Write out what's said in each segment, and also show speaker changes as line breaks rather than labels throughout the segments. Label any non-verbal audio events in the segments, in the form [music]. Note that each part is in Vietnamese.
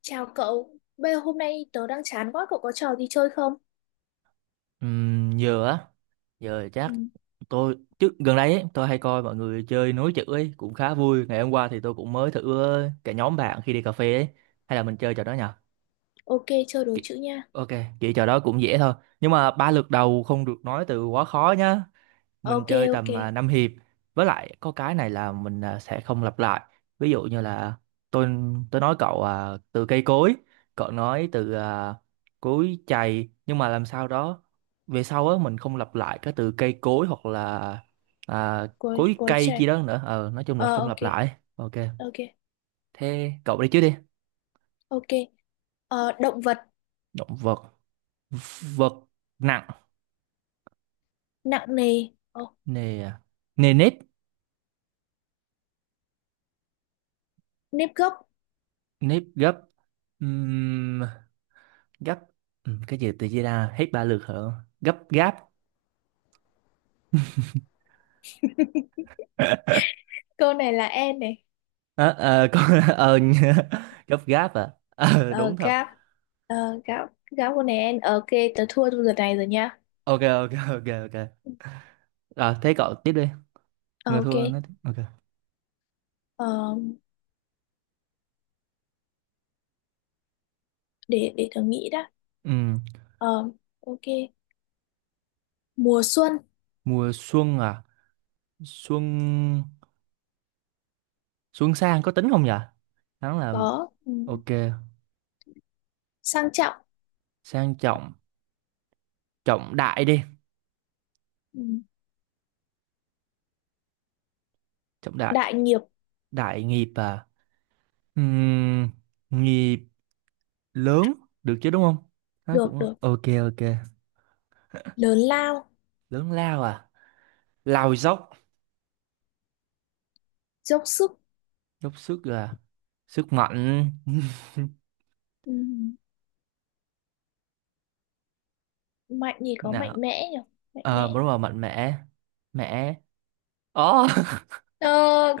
Chào cậu, bây giờ hôm nay tớ đang chán quá, cậu có trò gì chơi không?
Giờ á, giờ
Ừ,
chắc tôi trước gần đây ấy, tôi hay coi mọi người chơi nối chữ ấy, cũng khá vui. Ngày hôm qua thì tôi cũng mới thử cả nhóm bạn khi đi cà phê ấy, hay là mình chơi trò đó nhở.
ok, chơi đố chữ nha.
Ok, kiểu trò đó cũng dễ thôi, nhưng mà ba lượt đầu không được nói từ quá khó nhá. Mình
Ok,
chơi
ok,
tầm năm hiệp. Với lại có cái này là mình sẽ không lặp lại. Ví dụ như là tôi tôi nói cậu từ cây cối, cậu nói từ cối chày, nhưng mà làm sao đó về sau á mình không lặp lại cái từ cây cối, hoặc là à,
cuối
cối
cuối
cây chi
trẻ.
đó nữa. Ờ nói chung là
Ờ,
không
ok,
lặp lại, ok.
ok,
Thế cậu đi trước đi.
ok. Ờ, động vật,
Động vật, vật nặng,
nặng nề, ờ,
nề nề nếp,
nếp gấp.
nếp gấp, gấp. Ừ, cái gì tự chia ra hết ba lượt hả? Gấp gáp. [laughs]
Câu này là en này.
Ờ, ờ, con [laughs] ờ, nhớ- gấp gáp à? Ờ,
Ờ,
đúng thật.
gáp, ờ, gáp, gáp câu này en. Ok, tớ thua trong lượt này rồi nha.
Ok ok ok ok, thế cậu tiếp đi.
Ờ,
Người
ok,
thua nói tiếp, ok.
ờ, để tớ nghĩ đã.
Ừ,
Ờ, ok, mùa xuân,
mùa xuân à, xuân, xuân sang có tính không nhỉ? Hắn là,
có, ừ,
ok.
sang trọng,
Sang trọng, trọng đại đi,
ừ,
trọng đại,
đại nghiệp,
đại nghiệp à? Ừm, Nghiệp lớn được chứ, đúng không? Nó
được,
cũng
được,
ok ok.
lớn lao
Lớn lao à, lao dốc,
dốc sức
dốc sức là sức mạnh. [laughs]
ừ, mạnh thì có
Nào,
mạnh mẽ nhỉ, mạnh
ờ
mẽ.
đúng rồi, mạnh mẽ, mẽ, ồ.
Ờ,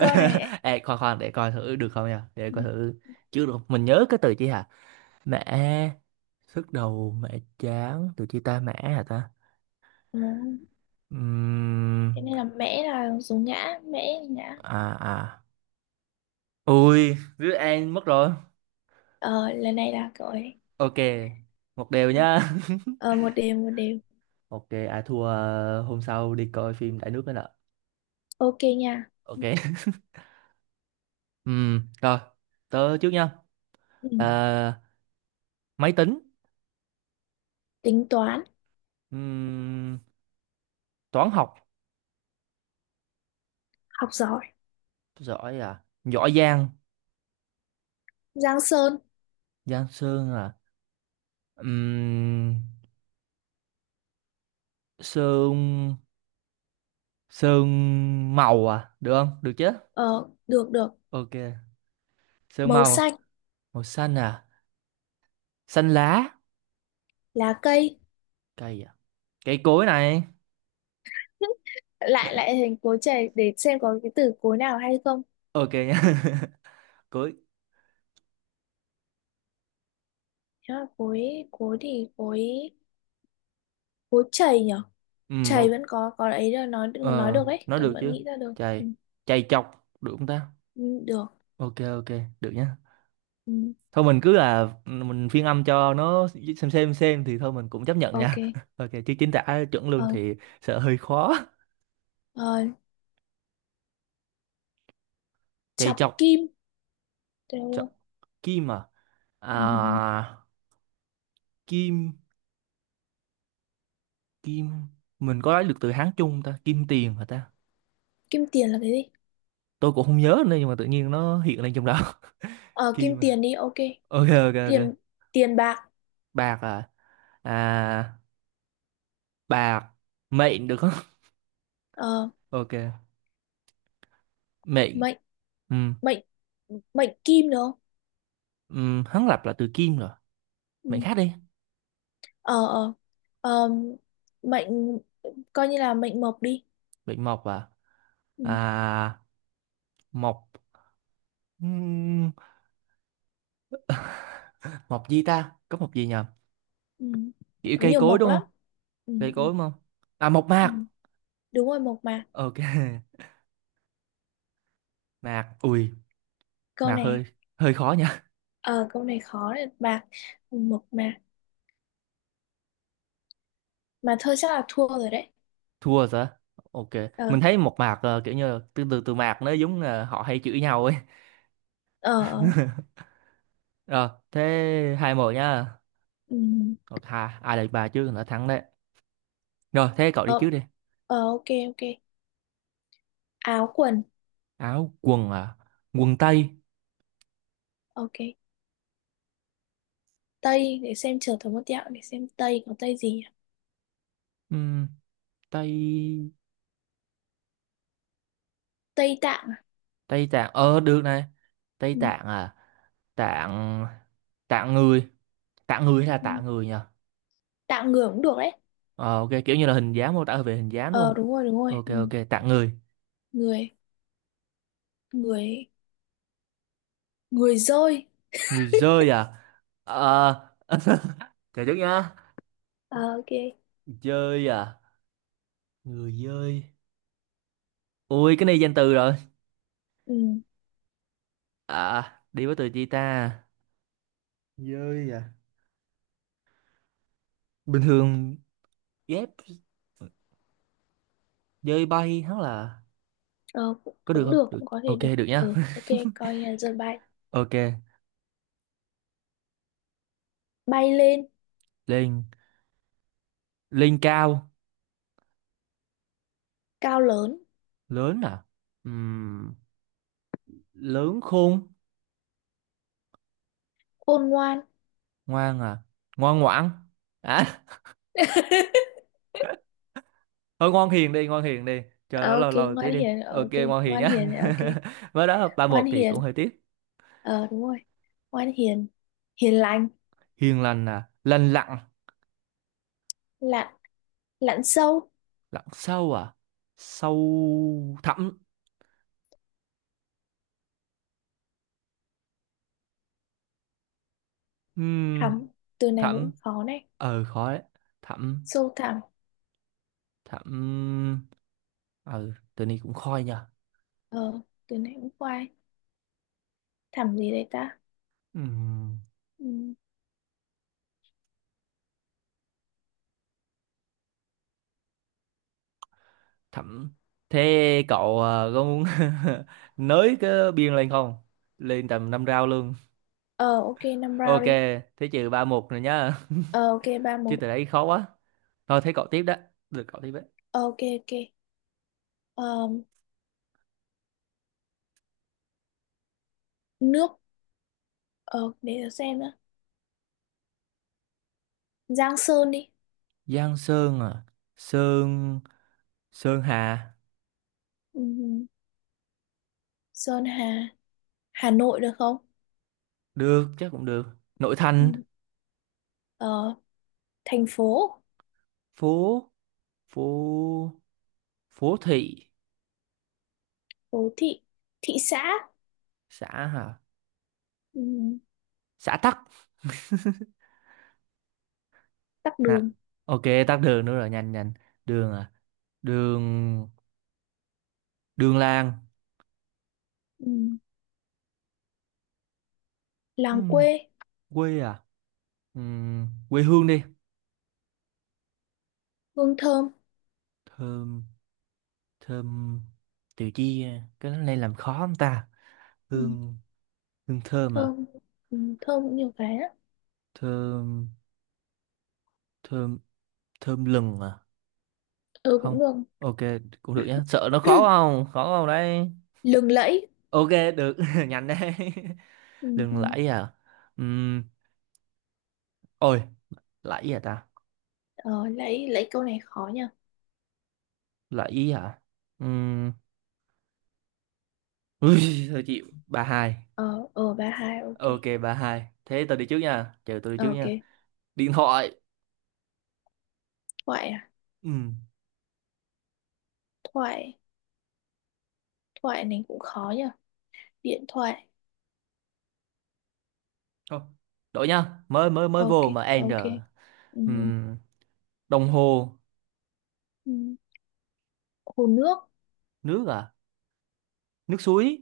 câu này
Ê, khoan khoan để coi thử được không nha, để coi thử chứ được không? Mình nhớ cái từ chi hả mẹ, sức đầu mẹ, chán từ chi ta mẹ hả ta?
ừ,
Ừm,
cái này là mẽ là số ngã, mẽ là ngã.
À à, ui đứa An mất rồi,
Ờ, lần này là cậu ấy,
ok, một đều
ok.
nhá.
Ờ, một đều một đều,
[laughs] Ok, à thua. Ờ, hôm sau đi coi phim Đại Nước nữa nè.
ok nha.
Ok. [laughs] Rồi, tớ trước nha.
Ừ,
Ờ, máy tính.
tính toán
Ừm, Toán học
học giỏi,
giỏi, à giỏi Giang,
Giang Sơn.
Giang Sơn à? Ừm, Sơn, Sơn màu à, được không, được chứ.
Ờ, được được,
Ok, Sơn
màu
màu,
xanh
màu xanh à, xanh lá,
lá cây.
cây à, cây cối này.
[laughs] lại lại hình cối chày để xem có cái từ cối nào hay không.
Ok nha. [laughs] Cối.
Nếu là cối, cối thì cối cối chày nhỉ. Chày
Ok.
vẫn có ấy là nói
Ờ,
được đấy,
nói
tớ
được
vẫn
chứ.
nghĩ ra được, ừ.
Chày, chày chọc được không ta?
Ừ, được,
Ok ok, được nhá.
ừ.
Thôi mình cứ là ừ, mình phiên âm cho nó, xem thì thôi mình cũng chấp nhận
Ok,
nha. [laughs] Ok, chứ chính tả chuẩn luôn
ờ,
thì sợ hơi khó.
ờ,
Chạy
chọc
chọc,
kim được
chọc
không?
kim à? À.
Ừ.
Kim, kim, mình có lấy được từ Hán chung không ta? Kim tiền hả ta?
Kim tiền là cái gì?
Tôi cũng không nhớ nữa, nhưng mà tự nhiên nó hiện lên trong đó. [laughs]
Ờ, kim
Kim à?
tiền đi, ok.
Ok ok ok.
Tiền, tiền bạc.
Bạc à? À, bạc mệnh được không?
Ờ,
[laughs] Ok, mệnh,
mệnh,
ừ,
mệnh, mệnh kim được không?
ừ hắn lập là từ kim rồi,
Ừ.
mệnh khác đi.
Ờ, ờ, ờ, mệnh coi như là mệnh mộc đi.
Mệnh mộc à?
Ừ.
À, mộc, ừm, mộc gì ta, có mộc gì nhờ?
Ừ.
Kiểu
Có
cây
nhiều
cối
mộc
đúng
lắm.
không,
Ừ.
cây
Ừ.
cối đúng không? À, mộc
Ừ,
mạc.
đúng rồi, mộc mà.
Ok. [laughs] Mạc ui,
Câu
mạc
này
hơi, hơi khó nha.
ờ, câu này khó này, bạc mộc mà thôi chắc là thua rồi đấy.
[laughs] Thua rồi sao? Ok,
Ờ,
mình thấy mộc mạc kiểu như là từ từ từ mạc nó giống là họ hay chửi nhau ấy.
ờ, ờ,
[laughs] Rồi thế hai một nhá.
ừm,
Ok, hai ai là bà chứ, đã thắng đấy. Rồi thế cậu đi
ờ,
trước đi.
ờ, ok, ok, áo quần.
Áo quần à, quần tây.
Ok, tây để xem, chờ thử một tẹo để xem tây có tây gì nhỉ?
Ừm, Tây,
Tây Tạng à?
Tây Tạng, ờ được này, Tây
Ừm,
Tạng à, Tạng, Tạng người, Tạng người hay là
ừm,
tạng người nhỉ?
tạng người cũng được đấy.
Ờ, ok, kiểu như là hình dáng, mô tả về hình dáng đúng
Ờ,
không?
đúng rồi đúng rồi.
Ok ok, tạng người,
Người, người, người dơi.
người dơi à? Ờ. [laughs] Chờ chút nhá.
Ờ, ok.
Dơi à, người dơi, ui cái này danh từ rồi,
Ừm,
à đi với từ chi ta, dơi à, bình thường ghép, dơi bay hắn là,
ờ, cũng,
có được
cũng
không,
được,
được,
cũng có thể
ok,
được,
được nhá.
ờ,
[laughs]
ok, coi như là dơi bay,
Ok,
bay lên
lên, lên cao,
cao, lớn
lớn à? Ừm, Lớn khôn,
khôn ngoan.
ngoan à, ngoan ngoãn, à.
[laughs]
[laughs] Thôi ngoan hiền đi, ngoan hiền đi, chờ
Ờ,
nó
ok,
lâu lâu tí
ngoan
đi,
hiền. Ờ,
ok
ok,
ngoan hiền
ngoan
nhá.
hiền. Ờ, ok,
[laughs] Mới đó ba
ngoan
một thì
hiền,
cũng hơi tiếc.
ờ, đúng rồi, ngoan hiền, hiền lành
Hiền lành à, lành lặn,
lặn, lặn sâu
lặn sâu à, sâu thẳm. Ừm,
thẳm. Từ này cũng
Thẳm,
khó này,
ờ khó đấy, thẳm,
sâu thẳm.
thẳm, ừ tự nhiên cũng khôi nha.
Ờ, từ này cũng khoai, thẳm gì đấy ta.
Ừm,
Ừ.
Thẳm. Thế cậu có muốn [laughs] nới cái biên lên không, lên tầm năm rau luôn.
Ờ, ok, năm
Ok,
round đi.
thế trừ ba một rồi nhá. [laughs]
Ờ, ok, ba
Chứ
một.
từ đấy khó quá. Thôi thế cậu tiếp đó. Được, cậu tiếp đấy.
Ờ, ok, ok, ờ, nước, ờ, để tớ xem nữa. Giang Sơn đi.
Giang Sơn à? Sơn... Sơn Hà.
Ừ. Sơn Hà, Hà Nội được không?
Được, chắc cũng được. Nội
Ừ.
thành.
Ờ, thành phố,
Phố... Phố... Phố thị.
phố thị, thị xã.
Xã hả?
Ừ.
Xã Tắc.
Tắc
Nè.
đường.
Ok, tắc đường nữa rồi. Nhanh, nhanh. Đường à? Đường... Đường làng.
Ừ. Làng
Ừm,
quê,
quê à? Quê hương đi.
hương thơm.
Thơm... Thơm... Từ chi... à? Cái này làm khó không ta?
Ừ.
Hương, hương thơm à,
Thơm, ừ, thơm cũng nhiều cái á.
thơm, thơm, thơm lừng à,
Ừ,
không,
cũng được.
ok, cũng được nhá, sợ nó khó
[clears throat]
không, khó không đấy.
Lừng lẫy.
Ok, được. [laughs] Nhanh đấy.
Ừ,
[laughs] Lừng
ừ.
lẫy à? Ừm, Ôi, lẫy à ta,
Ờ, lẫy, lẫy câu này khó nha.
lẫy à, Ừm, ui. [laughs] Thôi chịu, ba hai.
Ờ, ờ, ba hai, ok.
Ok ba hai, thế tôi đi trước nha, chờ tôi đi
Ờ,
trước
ok,
nha. Điện thoại.
thoại à,
Ừm,
thoại, thoại này cũng khó nha, điện thoại.
Thôi đổi nhá, mới mới mới
Ok,
vô mà end
ok,
rồi.
ừ,
Ừm, Đồng hồ.
ừ. Hồ nước,
Nước à, nước suối.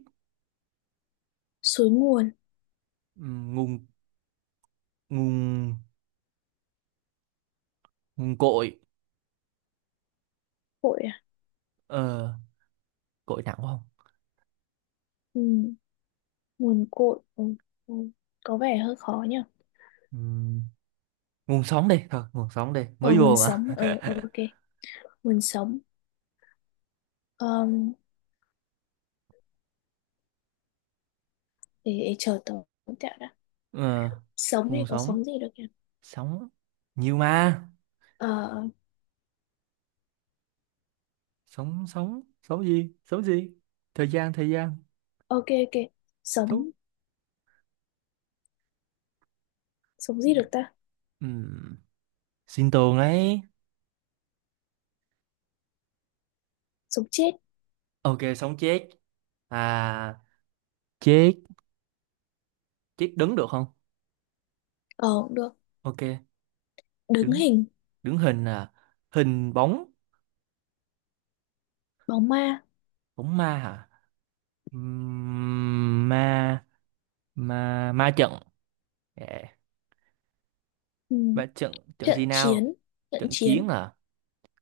suối nguồn,
Nguồn, nguồn, nguồn cội.
cội à.
Ờ cội nặng quá không?
Ừ, nguồn cội, ừ, ừ, có vẻ hơi khó nha.
Ừm, Nguồn sống đi, thôi nguồn sống đi,
Ờ,
mới
nguồn
vô
sống,
mà.
ờ, ờ, ok, nguồn sống. Ờm, để chờ tớ tẹo đã.
Ờ
Sống
nguồn
thì có
sống,
sống gì được nhỉ?
sống nhiều mà,
Ờ, ờ,
sống, sống gì, sống gì, thời gian, thời gian
ok, ok,
thú.
sống, sống gì được ta,
Ừm, Sinh tồn ấy.
sống chết.
Ok, sống chết à, chết, chết đứng được không?
Ờ, cũng được,
Ok,
đứng
đứng,
hình
đứng hình à, hình bóng,
bóng ma.
bóng ma hả? Ma, ma trận, yeah.
Ừ.
Ma trận, trận
Trận
gì nào,
chiến, trận
trận
chiến
chiến à,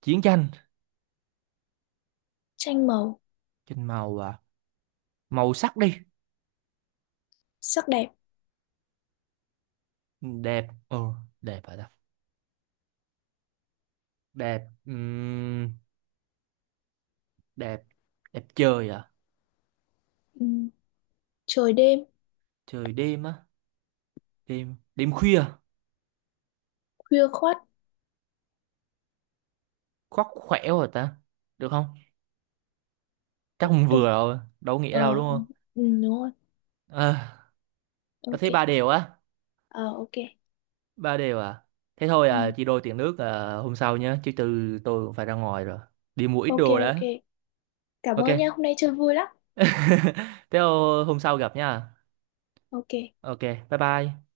chiến tranh,
tranh màu,
trên màu à, màu sắc đi,
sắc đẹp.
đẹp ừ, đẹp hả ta, đẹp, đẹp, đẹp trời à,
Ừ. Trời đêm,
trời đêm á, đêm, đêm khuya,
khuya khoắt
khoác khỏe rồi ta, được không, chắc không vừa
được,
rồi đâu có nghĩa đâu đúng
ờ,
không?
ừ, đúng rồi,
À, tôi
ok.
thấy ba đều á,
Ờ, ok.
ba đều à. Thế thôi
Ừ.
à, chị đôi tiền nước à, hôm sau nhé, chứ từ tôi cũng phải ra ngoài rồi, đi mua ít
Ok,
đồ
ok,
đã.
cảm ơn nha,
Ok.
hôm nay chơi vui lắm.
[laughs] Thế hôm sau gặp nha.
Ok.
Ok, bye bye.